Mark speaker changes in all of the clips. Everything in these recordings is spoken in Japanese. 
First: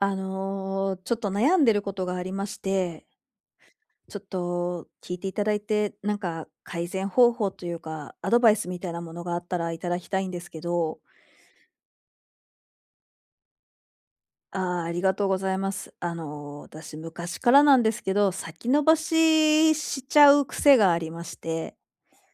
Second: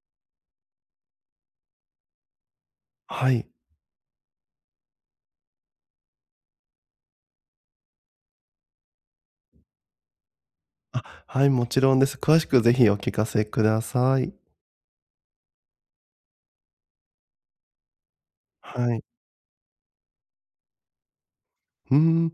Speaker 1: ちょっと悩んでることがありまして、
Speaker 2: はい。
Speaker 1: ちょっと聞いていただいて、なんか改善方法というか、アドバイスみたいなものがあったらいただきたいんですけど、
Speaker 2: あ、はい、もちろんです。詳しくぜひお聞かせください。
Speaker 1: ああ、ありがとうございます。私昔からなんですけど、先延
Speaker 2: は
Speaker 1: ば
Speaker 2: い。
Speaker 1: ししちゃう癖がありまして。
Speaker 2: うーん。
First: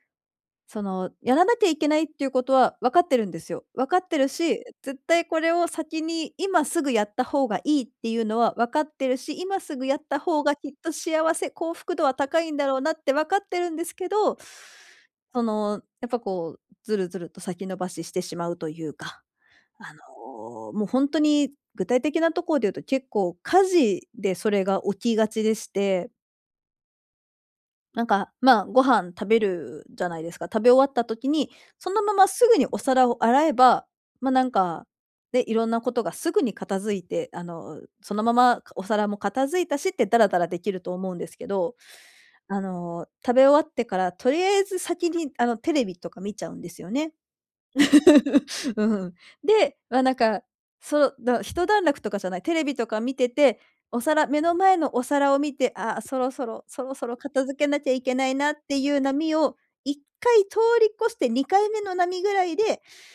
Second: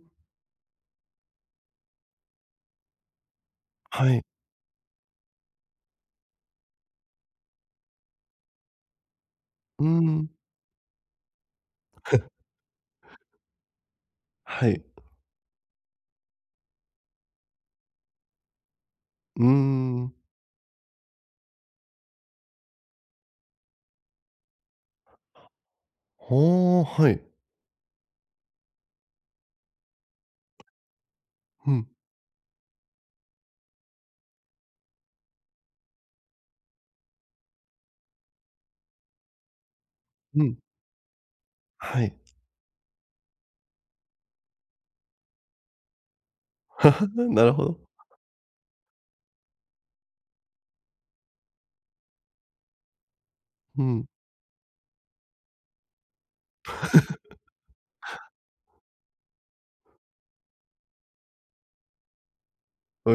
Speaker 1: その、やらなきゃいけないっていうことは分かってるんですよ。分か
Speaker 2: は
Speaker 1: って
Speaker 2: い。
Speaker 1: るし、絶対これを先に今すぐやった方がいいっていうのは分かってるし、今す
Speaker 2: う
Speaker 1: ぐ
Speaker 2: ー
Speaker 1: やった
Speaker 2: ん。
Speaker 1: 方がきっと幸せ、幸福度は高 いんだろうなって分かってるんですけど、
Speaker 2: はい。
Speaker 1: その、やっぱこう、ずるずると先延ばししてしまうというか、
Speaker 2: うーん。
Speaker 1: もう本当に具体的なところで言うと、結構火事でそれが起きがちでして、
Speaker 2: ほお、はい。
Speaker 1: ご飯食べるじゃないですか。食べ終わった時に、
Speaker 2: うん、
Speaker 1: そのまますぐにお皿を洗えば、まあ、なんか、いろんなことがすぐに片付いて、そのままお皿も片付いたしってダラダ
Speaker 2: う
Speaker 1: ラ
Speaker 2: ん。
Speaker 1: できると思うんですけど、
Speaker 2: はい。
Speaker 1: 食べ終わってからとりあえず先にあのテレビとか見ちゃうんですよね。
Speaker 2: なるほど。
Speaker 1: うん。で、まあ、なんか、そうだ一段落とかじゃない、テレビとか見てて、
Speaker 2: うん。
Speaker 1: 目の前のお皿を見て、あーそろそろ片付けなきゃいけないなっていう波を1回通り越して2回目の波ぐらいで、
Speaker 2: え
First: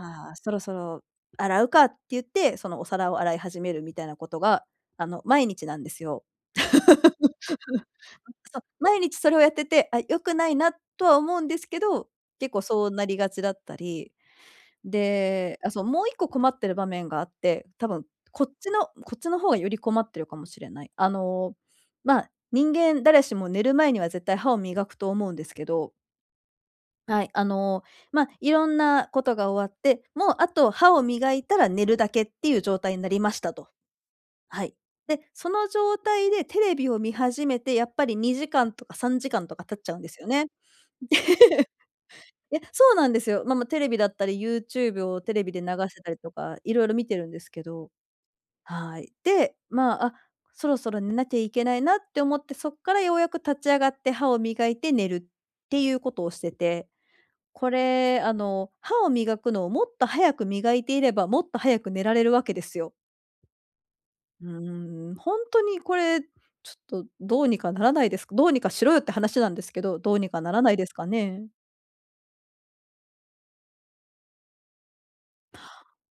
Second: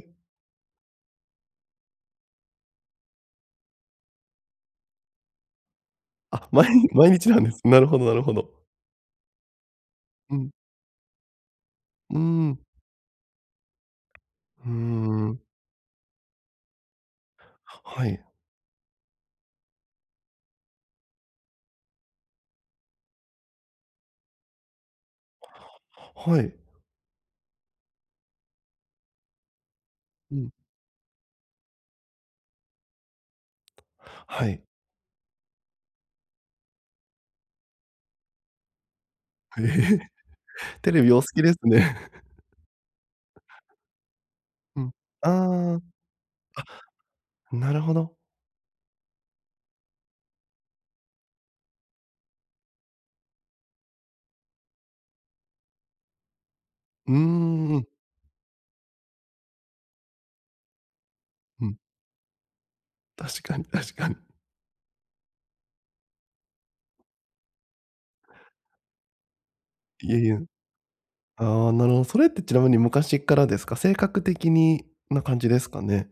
Speaker 2: え。
Speaker 1: あ、そろそろ洗うかって言って、そのお皿を洗い始めるみたいなことが、毎日なんですよ。
Speaker 2: あ、毎日毎日なんです。なるほどなるほど。
Speaker 1: そう、毎日それをやってて、あ、良く
Speaker 2: う
Speaker 1: な
Speaker 2: ん。
Speaker 1: いなとは思うんですけど、
Speaker 2: うー
Speaker 1: 結
Speaker 2: ん。
Speaker 1: 構そうなりがちだったり、
Speaker 2: うーん。
Speaker 1: で、あ、そう、もう一個困ってる場面があって、多分
Speaker 2: はい。
Speaker 1: こっちの方がより困ってるかもしれない。人間誰しも寝る前には絶対歯を磨くと思うんですけど、
Speaker 2: はい。
Speaker 1: はい、いろんなことが終わって、もう
Speaker 2: う
Speaker 1: あ
Speaker 2: ん。
Speaker 1: と歯を磨いたら寝るだけっていう状態になりましたと。
Speaker 2: は
Speaker 1: は
Speaker 2: い。
Speaker 1: い。で、その状態でテレビを見始めて、やっぱり2時間とか3時間と
Speaker 2: え
Speaker 1: か経っちゃう
Speaker 2: え
Speaker 1: んですよね。
Speaker 2: テレビお好きですね。
Speaker 1: いや、そうなんですよ。テレビだったり、
Speaker 2: うん。
Speaker 1: YouTube をテレビで流
Speaker 2: あ
Speaker 1: してたりとか、いろいろ見てるんです
Speaker 2: あ、
Speaker 1: け
Speaker 2: なる
Speaker 1: ど、
Speaker 2: ほど。
Speaker 1: はい。で、まあ、あ、そろそろ寝なきゃいけないなって思って、そっからようやく立ち上がって歯を磨いて寝るっていうことをしてて、
Speaker 2: うー
Speaker 1: こ
Speaker 2: ん、
Speaker 1: れ、歯を磨くのをもっと早く磨いていれば、もっと
Speaker 2: うん。
Speaker 1: 早く寝られるわけですよ。
Speaker 2: 確かに確かに。
Speaker 1: うーん、本当にこれ、ちょっとどうにかならないですかどうにかしろよって話なんですけど、
Speaker 2: い
Speaker 1: どう
Speaker 2: えい
Speaker 1: にかな
Speaker 2: え。
Speaker 1: らないですかね？
Speaker 2: ああ、なるほど。それってちなみに昔からですか？性格的にな感じですかね？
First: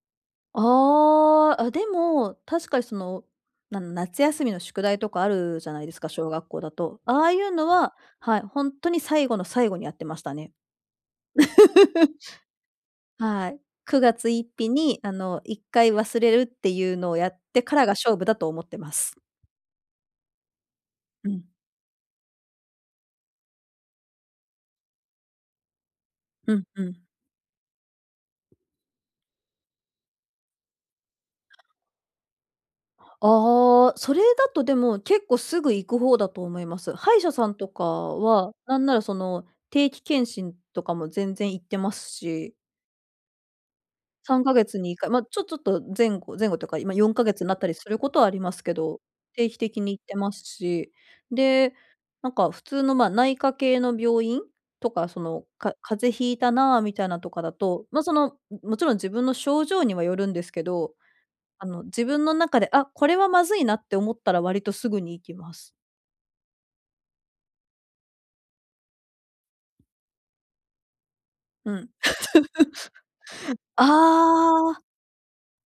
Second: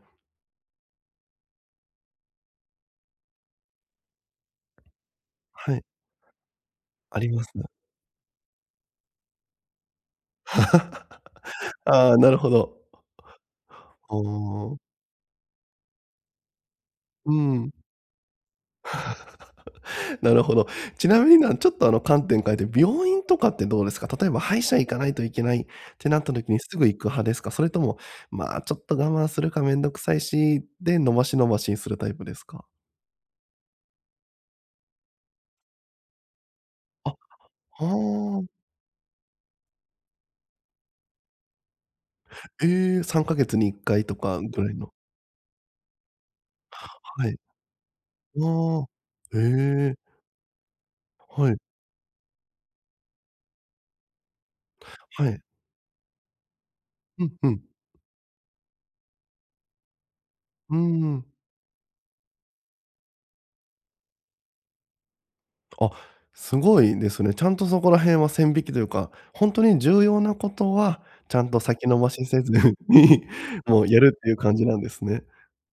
Speaker 1: ああ、あ、でも、確かにその、な夏休みの宿題とかあるじゃ
Speaker 2: は
Speaker 1: な
Speaker 2: い、
Speaker 1: いですか、小学校だと。
Speaker 2: あ
Speaker 1: ああ
Speaker 2: り
Speaker 1: い
Speaker 2: ま
Speaker 1: う
Speaker 2: すね。
Speaker 1: のは、はい、本当に最後の最後にやってましたね。
Speaker 2: ああ、なるほど。
Speaker 1: はい。9
Speaker 2: お
Speaker 1: 月1日
Speaker 2: お。
Speaker 1: に、1回忘れるっていうのをや
Speaker 2: う
Speaker 1: って
Speaker 2: ん、
Speaker 1: からが勝負だと思ってます。
Speaker 2: なるほど。ちな
Speaker 1: う
Speaker 2: みに
Speaker 1: ん。
Speaker 2: ちょっとあの観点変えて、病院とかってどうですか？例えば歯医者行かないといけないってなった時
Speaker 1: う
Speaker 2: に
Speaker 1: ん
Speaker 2: す
Speaker 1: う
Speaker 2: ぐ行
Speaker 1: ん。
Speaker 2: く派ですか？それとも、まあ、ちょっと我慢するかめんどくさいし、で、延ばし延ばしにするタイプですか？
Speaker 1: ああ、それだとでも結構すぐ行く方だと思います。
Speaker 2: あ、
Speaker 1: 歯医者さんとか
Speaker 2: は
Speaker 1: は、
Speaker 2: あ。
Speaker 1: なんならその、定期検診とかも全然行ってますし、
Speaker 2: ええ、3ヶ月に1回とか
Speaker 1: 3
Speaker 2: ぐ
Speaker 1: ヶ
Speaker 2: らい
Speaker 1: 月に
Speaker 2: の
Speaker 1: 1回、まあ、ちょっと前後というか、今4
Speaker 2: は
Speaker 1: ヶ
Speaker 2: い。
Speaker 1: 月になったりすることはありますけ
Speaker 2: ああ。
Speaker 1: ど、
Speaker 2: え
Speaker 1: 定期的に
Speaker 2: え、
Speaker 1: 行ってますし、
Speaker 2: はい、
Speaker 1: で、なんか普通の、ま、内科系の病院とか、そ
Speaker 2: はい。
Speaker 1: の、か風邪ひいたなあみたいな
Speaker 2: う
Speaker 1: と
Speaker 2: ん
Speaker 1: か
Speaker 2: う
Speaker 1: だ
Speaker 2: ん。
Speaker 1: と、もちろん自分の症状にはよるんですけ
Speaker 2: うー
Speaker 1: ど、
Speaker 2: ん。
Speaker 1: 自分の中で、あ、これはまずいなって思ったら割とすぐに行きます。
Speaker 2: あ、すごいですね。ちゃんとそこら辺は線引きというか、ほんとに重要なことは、ちゃんと
Speaker 1: うん。
Speaker 2: 先延ばしせずに、も
Speaker 1: あ
Speaker 2: うやるっていう感じなん
Speaker 1: あ。
Speaker 2: ですね。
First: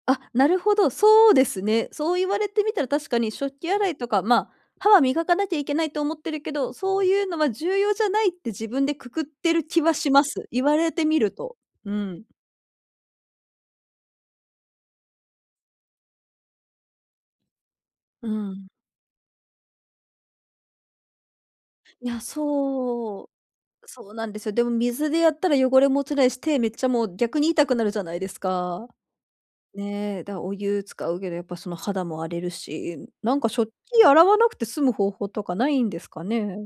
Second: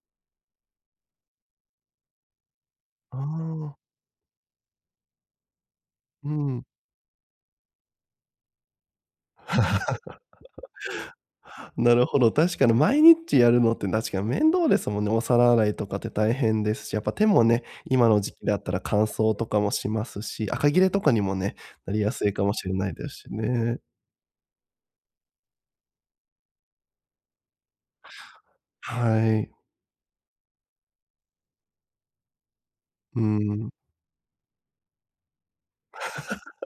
Speaker 1: あ、なるほど、そうですね。そう言われてみたら確
Speaker 2: あ
Speaker 1: かに食器
Speaker 2: あ、
Speaker 1: 洗いとか、まあ、歯は磨かなきゃいけないと思っ
Speaker 2: う
Speaker 1: てるけ
Speaker 2: ん。
Speaker 1: ど、そういうのは重要じゃないって自分でくくってる気はします。言われてみると。う
Speaker 2: なるほ
Speaker 1: ん。
Speaker 2: ど、確かに毎日やるのって確かに面倒ですもんね。お皿洗いとかって大変ですし、やっぱ手もね、今の
Speaker 1: う
Speaker 2: 時期だっ
Speaker 1: ん。
Speaker 2: たら乾燥とかもしますし、赤切れとかにもね、なり
Speaker 1: い
Speaker 2: や
Speaker 1: や、
Speaker 2: すいかもしれないです
Speaker 1: そう。
Speaker 2: しね。
Speaker 1: そうなんですよ。でも水でやったら汚れも落ちないし、手めっちゃもう逆に痛くなるじゃないですか。
Speaker 2: はい。
Speaker 1: ねえ、だ、お湯使うけどやっぱその肌も荒れるし、
Speaker 2: う
Speaker 1: なんか食
Speaker 2: ん。
Speaker 1: 器洗わなくて済む方法とかないんですかね？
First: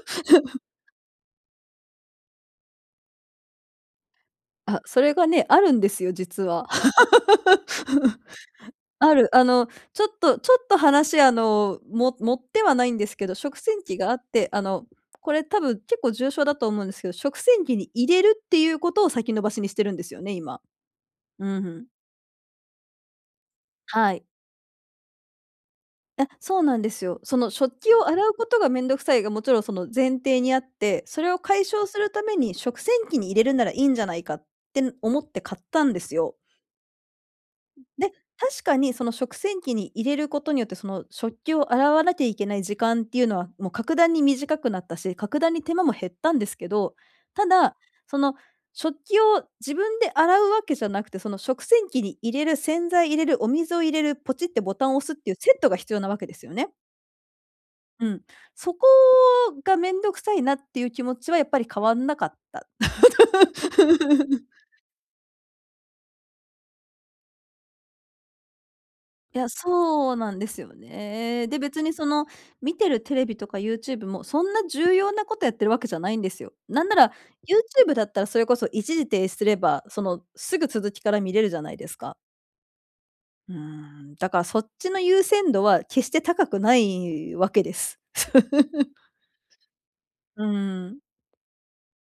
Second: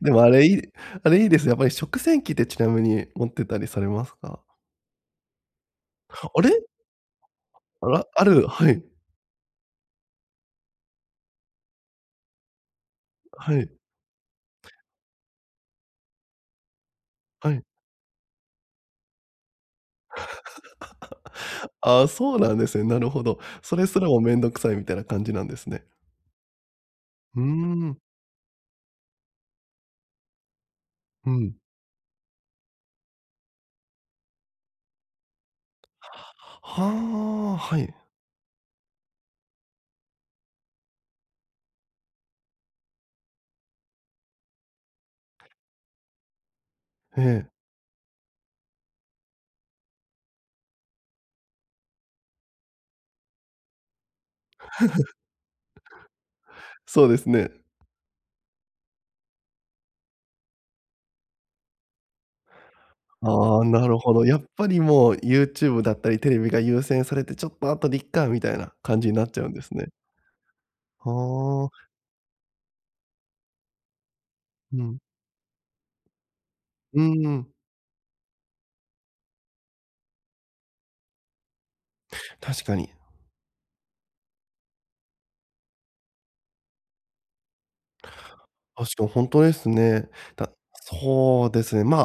Speaker 2: でもあれいいですね。やっぱり食洗機ってちなみに持ってたりされますか？
Speaker 1: あ、それがね、あるんですよ、
Speaker 2: あ
Speaker 1: 実
Speaker 2: れ？
Speaker 1: は。
Speaker 2: あら、ある、はい、
Speaker 1: ある。あの、ちょっとちょっと話、あの、も持ってはないんですけど、
Speaker 2: は
Speaker 1: 食
Speaker 2: い、
Speaker 1: 洗機があって、これ多分結構重症だと思うんですけど、食
Speaker 2: は
Speaker 1: 洗
Speaker 2: い。
Speaker 1: 機に入れるっていうことを先延ばしにしてるんですよね、今。うんうん。
Speaker 2: ああ、そうなんですね。なるほど。それすら
Speaker 1: は
Speaker 2: も
Speaker 1: い。
Speaker 2: 面倒くさいみたいな感じなんですね。
Speaker 1: あ、そうなんですよ。そ
Speaker 2: うー
Speaker 1: の食器
Speaker 2: ん、
Speaker 1: を洗うことがめんどくさいがもちろんその前提にあって、それ
Speaker 2: う
Speaker 1: を
Speaker 2: ん。
Speaker 1: 解消するために食洗機に入れるならいいんじゃないかって思って買ったんですよ。
Speaker 2: はあ、はい。
Speaker 1: で、確かにその食洗機に入れることによって、その食器を洗わなきゃいけない時間っていうのは、もう格段に短くなったし、格段に手間も減ったんですけど、
Speaker 2: え
Speaker 1: た
Speaker 2: え、
Speaker 1: だ、その食器を自分で洗うわけじゃなくて、その食洗機に入れる、洗剤入れる、お水を入れる、ポチってボタンを押すっていうセットが必要なわけですよね。
Speaker 2: そうですね。
Speaker 1: うん。そこが面倒くさいなっていう気持ちはやっぱり変わんなかった。
Speaker 2: ああ、なるほど。やっ ぱりもう YouTube だったりテレビが優先されて、ちょっと後でいっかみたいな感じになっ
Speaker 1: い
Speaker 2: ちゃ
Speaker 1: や、
Speaker 2: うんですね。
Speaker 1: そうなんですよね。で、
Speaker 2: は
Speaker 1: 別
Speaker 2: あ、
Speaker 1: にその、見てるテレビとか YouTube もそんな
Speaker 2: う
Speaker 1: 重
Speaker 2: ん、
Speaker 1: 要なことやってるわけじゃないんですよ。なんな
Speaker 2: う
Speaker 1: ら
Speaker 2: ん、
Speaker 1: YouTube だったらそれこそ一時停止すれば、その、すぐ続きから見れるじゃないですか。
Speaker 2: 確かに。
Speaker 1: うーん、だからそっちの優先度は決して高くないわけです。
Speaker 2: 確かに本当ですね。
Speaker 1: う
Speaker 2: だ
Speaker 1: ーん、
Speaker 2: そうですね、ま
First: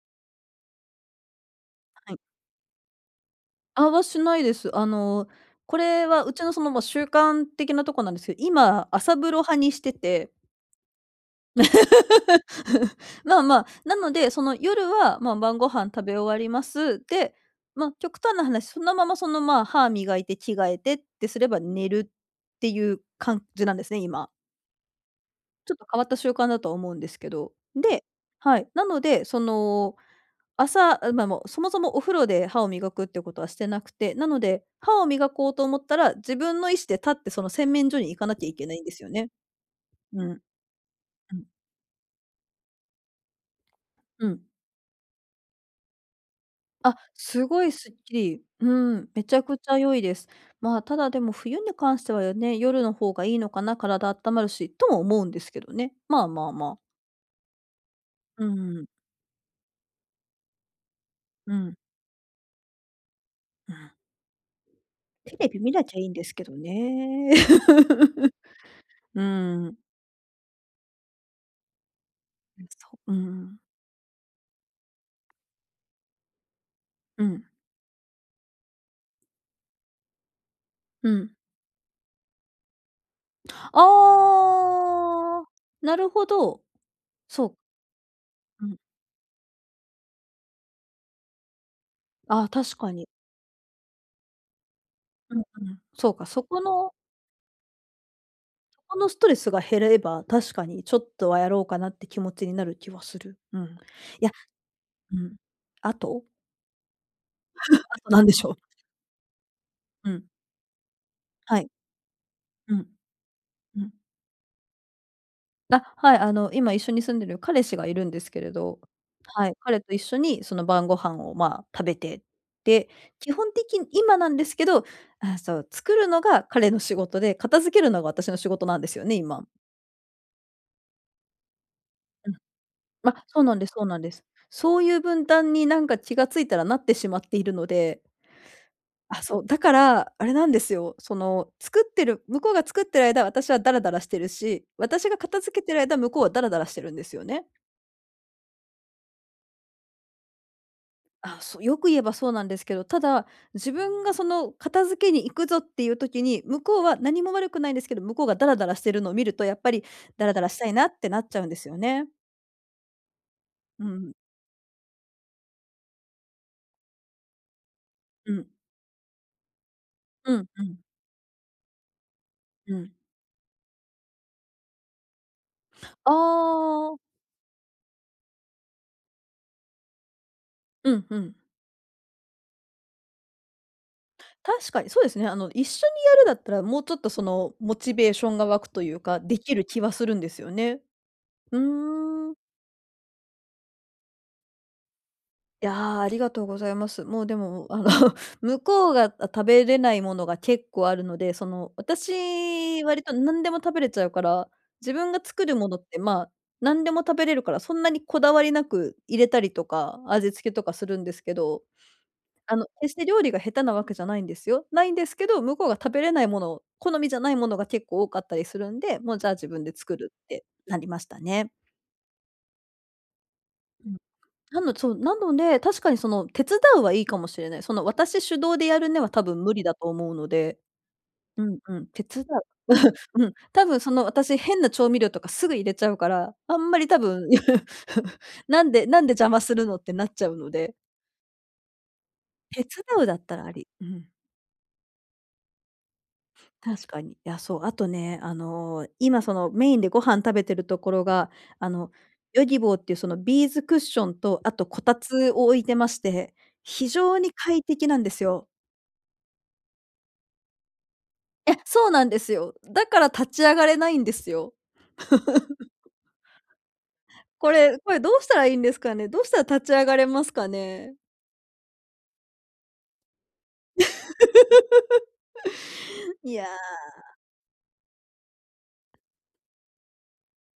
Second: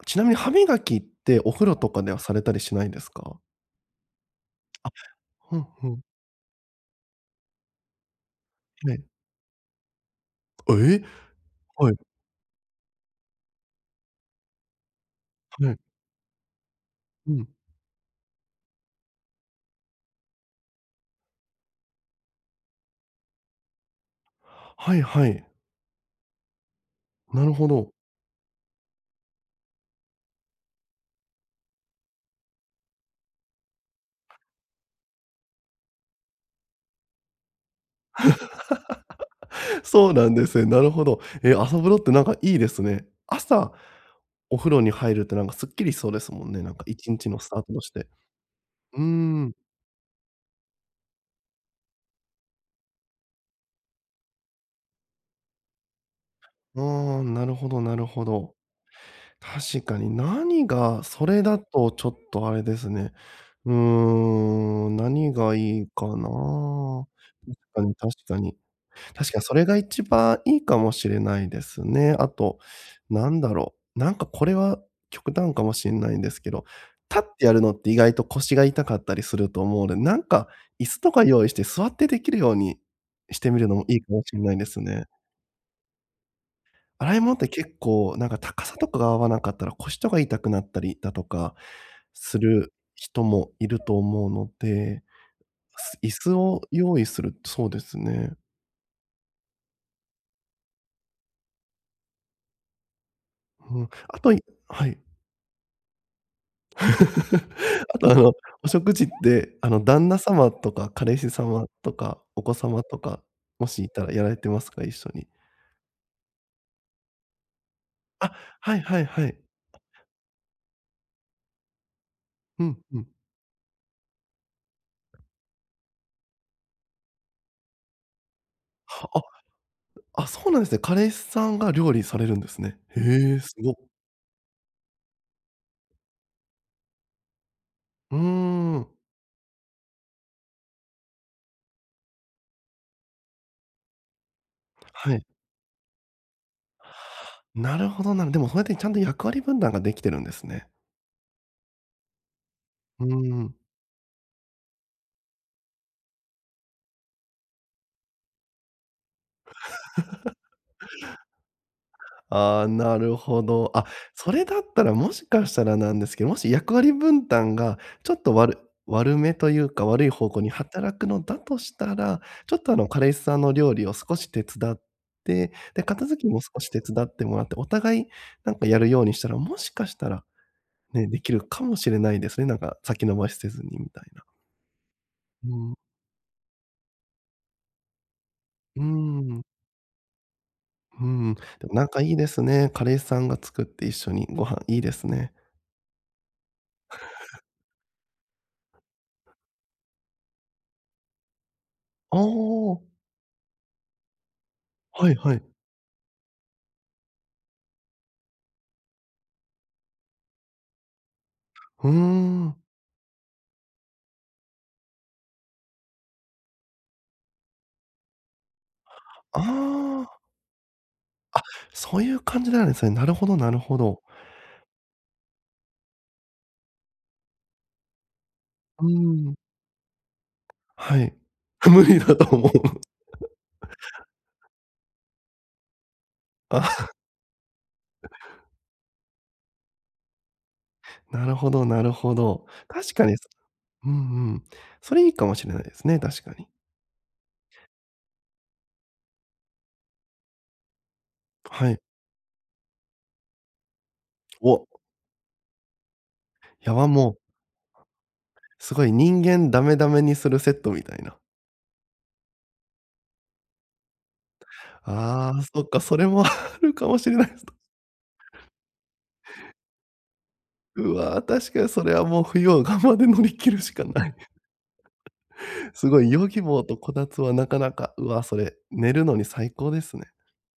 Speaker 2: あ、ちなみに歯磨きってお風呂とか
Speaker 1: は
Speaker 2: で
Speaker 1: い。
Speaker 2: はされたりしないですか？
Speaker 1: あ、はしないです。
Speaker 2: ふん
Speaker 1: こ
Speaker 2: ふん、
Speaker 1: れはうちのその、ま、習慣的なとこなんですけど、今
Speaker 2: はい。
Speaker 1: 朝風呂派にしてて
Speaker 2: えはい
Speaker 1: まあまあ、なので、その夜は、まあ、晩ご
Speaker 2: はい。
Speaker 1: 飯食べ終わります。
Speaker 2: う
Speaker 1: で、
Speaker 2: ん。
Speaker 1: まあ、極端な話、そのままその、まあ、歯磨いて着替えてってすれば寝るっていう感じなんですね、今。
Speaker 2: はいはい。
Speaker 1: ちょっと変わった習慣だとは思うんですけ
Speaker 2: な
Speaker 1: ど。
Speaker 2: るほど。
Speaker 1: で、はい。なので、その、朝、まあ、もうそもそもお風呂で歯を磨くってことはしてなくて、なので、歯を磨こうと思ったら、自分の意思で立ってその洗面所に行かなきゃいけないんですよね。
Speaker 2: そう
Speaker 1: うん。
Speaker 2: なんです
Speaker 1: う
Speaker 2: ね。なるほど。
Speaker 1: ん。
Speaker 2: え、朝風呂ってなんかいいですね。朝、
Speaker 1: うん。
Speaker 2: お風呂に入るってなんかすっきりしそうですもんね、なんか
Speaker 1: あ、
Speaker 2: 1日の
Speaker 1: す
Speaker 2: スタ
Speaker 1: ご
Speaker 2: ー
Speaker 1: い
Speaker 2: トと
Speaker 1: す
Speaker 2: し
Speaker 1: っ
Speaker 2: て。
Speaker 1: きり。う
Speaker 2: うー
Speaker 1: ん、めちゃ
Speaker 2: ん。
Speaker 1: くちゃ良いです。まあ、ただでも冬に関してはよね、夜の方がいいのかな、体温まるし、とも思うんですけどね。まあまあまあ。
Speaker 2: ああ、なるほどなるほ
Speaker 1: う
Speaker 2: ど。
Speaker 1: んうん、
Speaker 2: 確かに、何がそれ
Speaker 1: う
Speaker 2: だ
Speaker 1: ん、
Speaker 2: とちょっとあれですね。うーん、何
Speaker 1: テレ
Speaker 2: が
Speaker 1: ビ見
Speaker 2: い
Speaker 1: な
Speaker 2: い
Speaker 1: きゃい
Speaker 2: か
Speaker 1: いんですけど
Speaker 2: な。
Speaker 1: ね。
Speaker 2: 確かに確 かに。
Speaker 1: う
Speaker 2: 確かにそれ
Speaker 1: ん。
Speaker 2: が一番いいかもしれないですね。あと、
Speaker 1: ん、そう、う
Speaker 2: なんだ
Speaker 1: ん、
Speaker 2: ろう、なんかこれは極端かもしれないんですけど、
Speaker 1: う
Speaker 2: 立っ
Speaker 1: ん、
Speaker 2: てやるのって意外と腰が痛かったりすると思うので、なんか椅子
Speaker 1: う
Speaker 2: とか
Speaker 1: ん。
Speaker 2: 用意して座ってできるようにしてみるのもいいかもしれないですね。
Speaker 1: ああ、なるほど。
Speaker 2: 洗い物っ
Speaker 1: そ
Speaker 2: て
Speaker 1: う、
Speaker 2: 結構、なんか高
Speaker 1: う
Speaker 2: さ
Speaker 1: ん。
Speaker 2: とかが合わなかったら腰とか痛くなったりだとかす
Speaker 1: ああ、
Speaker 2: る
Speaker 1: 確かに。
Speaker 2: 人もいると思うので、
Speaker 1: うんうん。そ
Speaker 2: 椅
Speaker 1: うか、
Speaker 2: 子
Speaker 1: そこ
Speaker 2: を
Speaker 1: の
Speaker 2: 用意するそうですね。
Speaker 1: このストレスが減れば、確かにちょっとはやろうかなって気持ちになる気はする。うん。い
Speaker 2: うん。あ
Speaker 1: や、
Speaker 2: といはい。
Speaker 1: うん。あと？あ
Speaker 2: あ
Speaker 1: と
Speaker 2: とあ
Speaker 1: なんで
Speaker 2: の、
Speaker 1: しょう？
Speaker 2: お食事って、あの、旦
Speaker 1: う
Speaker 2: 那
Speaker 1: ん。
Speaker 2: 様とか彼氏
Speaker 1: は
Speaker 2: 様
Speaker 1: い。
Speaker 2: とかお子
Speaker 1: う
Speaker 2: 様
Speaker 1: ん。
Speaker 2: とか、も
Speaker 1: う
Speaker 2: しい
Speaker 1: ん。
Speaker 2: たらやられてますか？一緒に。
Speaker 1: あ、はい、今一緒に住んでる彼氏がいるんです
Speaker 2: あ、
Speaker 1: けれ
Speaker 2: は
Speaker 1: ど、
Speaker 2: いはいはい。
Speaker 1: はい、彼と一緒にその晩ご飯を、まあ、食べて、
Speaker 2: うん
Speaker 1: で、
Speaker 2: うん。
Speaker 1: 基本的に今なんですけど、あ、そう、作るのが彼の仕事で、片付けるのが私の仕事なんですよね、
Speaker 2: は、
Speaker 1: 今。
Speaker 2: あ、あ、そうなんですね。彼氏さんが料理され
Speaker 1: うん。
Speaker 2: るんですね。へ
Speaker 1: ま、そ
Speaker 2: え、
Speaker 1: うな
Speaker 2: す
Speaker 1: んで
Speaker 2: ご
Speaker 1: す
Speaker 2: っ。
Speaker 1: そうなんです。そういう分担になんか気が付いたらなってしまっているので、
Speaker 2: うーん。
Speaker 1: あ、そう、だから、あれなんですよ。その、作ってる間、私はダラダラしてるし、私
Speaker 2: は
Speaker 1: が
Speaker 2: い。
Speaker 1: 片付けてる間、向こうはダラダラしてるんですよね。
Speaker 2: なるほど。でもそうやってちゃんと役割分担ができてるんですね。
Speaker 1: あ、そう、よく言えばそうなんですけど、た
Speaker 2: うー
Speaker 1: だ、
Speaker 2: ん。
Speaker 1: 自分がその片付けに行くぞっていう時に、向こうは何も悪くないんですけど、向こうがダラダラしてるのを見ると、やっぱりダラダラしたいなってなっちゃうんですよね。
Speaker 2: ああ、なるほど。
Speaker 1: う
Speaker 2: あ、
Speaker 1: ん、
Speaker 2: それだったらもしかしたらなんですけど、もし役割分担がちょっ
Speaker 1: う
Speaker 2: と
Speaker 1: ん、
Speaker 2: 悪めというか、悪い方
Speaker 1: う
Speaker 2: 向
Speaker 1: ん
Speaker 2: に
Speaker 1: うん、
Speaker 2: 働くのだとしたら、ちょっと
Speaker 1: う
Speaker 2: あの
Speaker 1: ん。
Speaker 2: 彼氏さんの料理を少し手伝って、で、片
Speaker 1: あ
Speaker 2: 付けも少し手
Speaker 1: あ、
Speaker 2: 伝ってもらって、お互いなんかやるようにしたら、もしかしたら
Speaker 1: うん
Speaker 2: ね、
Speaker 1: う
Speaker 2: でき
Speaker 1: ん。
Speaker 2: るかもしれないですね。なんか先延ばしせずにみたいな。
Speaker 1: 確かに、そうですね。
Speaker 2: う
Speaker 1: 一
Speaker 2: ん。
Speaker 1: 緒にやるだったら、もうちょっとその、モチベーションが湧く
Speaker 2: う
Speaker 1: と
Speaker 2: ー
Speaker 1: いうか、で
Speaker 2: ん。
Speaker 1: きる気はするんですよね。
Speaker 2: うん、
Speaker 1: うー
Speaker 2: でもなんかいいで
Speaker 1: ん。
Speaker 2: すね。彼氏さんが作って一緒にご飯、いいですね。
Speaker 1: いやー、ありがとうございます。もうでも、向こうが食べれないものが結構あるので、その、
Speaker 2: ああ、
Speaker 1: 私、割と何でも食べれちゃうから、自
Speaker 2: は
Speaker 1: 分
Speaker 2: い
Speaker 1: が
Speaker 2: はい。
Speaker 1: 作るものって、まあ、何でも食べれるから、そんなにこだわりなく入れたりとか、味付けとかするんですけど、
Speaker 2: うーん。
Speaker 1: 決して料理が下手なわけじゃないんですよ。ないんですけど、向こうが食べれないものを好みじゃないものが結構多かったりするんで、もうじゃあ
Speaker 2: あ
Speaker 1: 自分で作る
Speaker 2: あ、
Speaker 1: ってなりましたね。
Speaker 2: そういう感じなんですね。なるほどなるほ
Speaker 1: うん。
Speaker 2: ど。
Speaker 1: なのそう、なので、確かにその手伝うはいいかもしれない。その私主導でや
Speaker 2: う
Speaker 1: るねは多
Speaker 2: ーん、
Speaker 1: 分無理だと思うので、
Speaker 2: はい。
Speaker 1: うん う
Speaker 2: 無
Speaker 1: ん、
Speaker 2: 理
Speaker 1: 手
Speaker 2: だ
Speaker 1: 伝
Speaker 2: と
Speaker 1: う。
Speaker 2: 思う。
Speaker 1: うん、多分その私変な調味料とかすぐ入れちゃうか ら、あんまり
Speaker 2: あ、
Speaker 1: 多分 なんで邪魔するのってなっちゃうので、
Speaker 2: なるほどなるほど。
Speaker 1: 手
Speaker 2: 確
Speaker 1: 伝う
Speaker 2: か
Speaker 1: だ
Speaker 2: に、
Speaker 1: ったらあり。うん。
Speaker 2: んうん。それいいかもしれないですね、確かに。
Speaker 1: 確かに。いや、そう、あとね、今そのメインでご飯食べてるところが、あ
Speaker 2: はい。
Speaker 1: の、ヨギボーっていうそのビーズクッションと、あと
Speaker 2: お、
Speaker 1: こたつを置いてまして、
Speaker 2: や
Speaker 1: 非
Speaker 2: ば、
Speaker 1: 常
Speaker 2: もう、
Speaker 1: に快適なんですよ。
Speaker 2: すごい人間ダメダメにするセットみたいな。
Speaker 1: え、そうなんですよ。だから立ち上がれないんですよ。
Speaker 2: ああ、そっか、それも あるかもしれない。
Speaker 1: これどうしたらいいんですかね？どうしたら立ち上がれますかね？
Speaker 2: うわ、確かにそれはもう冬を我慢で乗り切るしかない。すごいヨ
Speaker 1: い
Speaker 2: ギ
Speaker 1: や
Speaker 2: ボーと
Speaker 1: ー。
Speaker 2: こたつはなかなか、うわ、それ、寝るのに最高ですね。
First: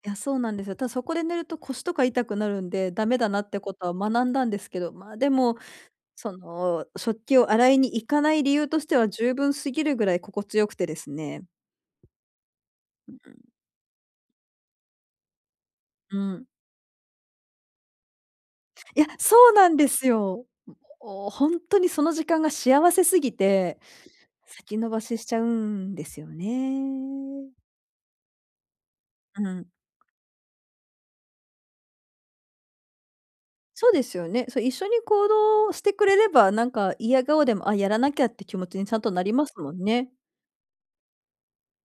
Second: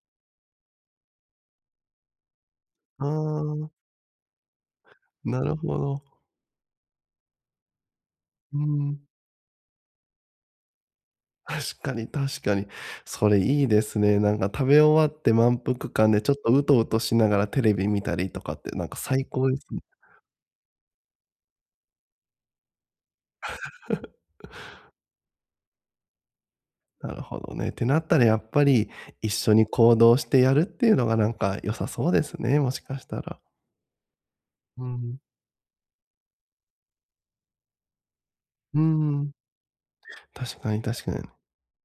Speaker 1: いや、そうなんですよ。ただそこで寝ると腰とか痛くなるんで、ダ
Speaker 2: あ
Speaker 1: メだなって
Speaker 2: あ、
Speaker 1: ことは学んだんですけど、まあ、で
Speaker 2: な
Speaker 1: も
Speaker 2: るほど。
Speaker 1: その、食器を洗いに行かない理
Speaker 2: う
Speaker 1: 由として
Speaker 2: ん。
Speaker 1: は十分すぎるぐらい心地よくてですね。
Speaker 2: 確かに確かに。それいいですね。なんか食べ終わって満腹感
Speaker 1: う
Speaker 2: でちょっ
Speaker 1: ん。
Speaker 2: とうとうとしながらテレビ見たりとかってなんか
Speaker 1: いや、
Speaker 2: 最
Speaker 1: そ
Speaker 2: 高
Speaker 1: う
Speaker 2: です
Speaker 1: なん
Speaker 2: ね。
Speaker 1: ですよ。おほんとにその時間が幸せすぎて、先延ばししちゃうんですよ
Speaker 2: なるほ
Speaker 1: ね。
Speaker 2: どね。ってなったらやっぱり一
Speaker 1: う
Speaker 2: 緒に
Speaker 1: ん。
Speaker 2: 行動してやるっていうのがなんか良さそうですね、もしかしたら。
Speaker 1: そうですよね。そう、一緒
Speaker 2: う
Speaker 1: に
Speaker 2: ん。
Speaker 1: 行動してくれれば、なんか嫌顔でも、あ、やらなきゃって気持ち
Speaker 2: う
Speaker 1: にちゃんとな
Speaker 2: ん。
Speaker 1: りますもんね。
Speaker 2: 確かに確かに。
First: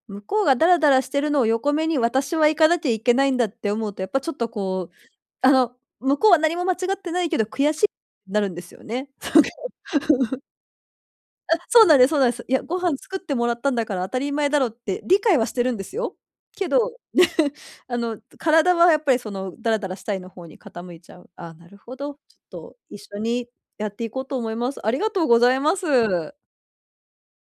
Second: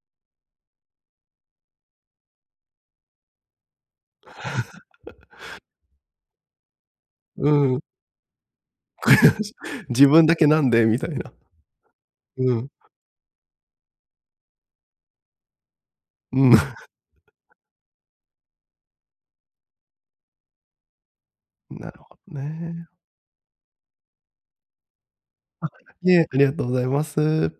Speaker 1: 向こうがダラダラしてるのを横目に私は行かなきゃいけないんだって思うと、やっぱちょっとこう、あの、向こうは何も間違ってないけど
Speaker 2: う
Speaker 1: 悔
Speaker 2: ん
Speaker 1: しいなるんですよね。そうか
Speaker 2: 自分だけ なんでみたいな。
Speaker 1: あ、そうなんです。い
Speaker 2: う
Speaker 1: や、
Speaker 2: ん。
Speaker 1: ご飯作ってもらったんだから当たり前だろって理解はしてるんですよ。
Speaker 2: うん。
Speaker 1: け ど、あの、体はやっぱりそのダラダラしたいの方に傾いちゃう。ああ、なる
Speaker 2: な
Speaker 1: ほ
Speaker 2: る
Speaker 1: ど。
Speaker 2: ほ
Speaker 1: ちょ
Speaker 2: ど
Speaker 1: っと
Speaker 2: ね。
Speaker 1: 一緒にやっていこうと思います。ありがとうございます。
Speaker 2: いえ、ありがとうございます。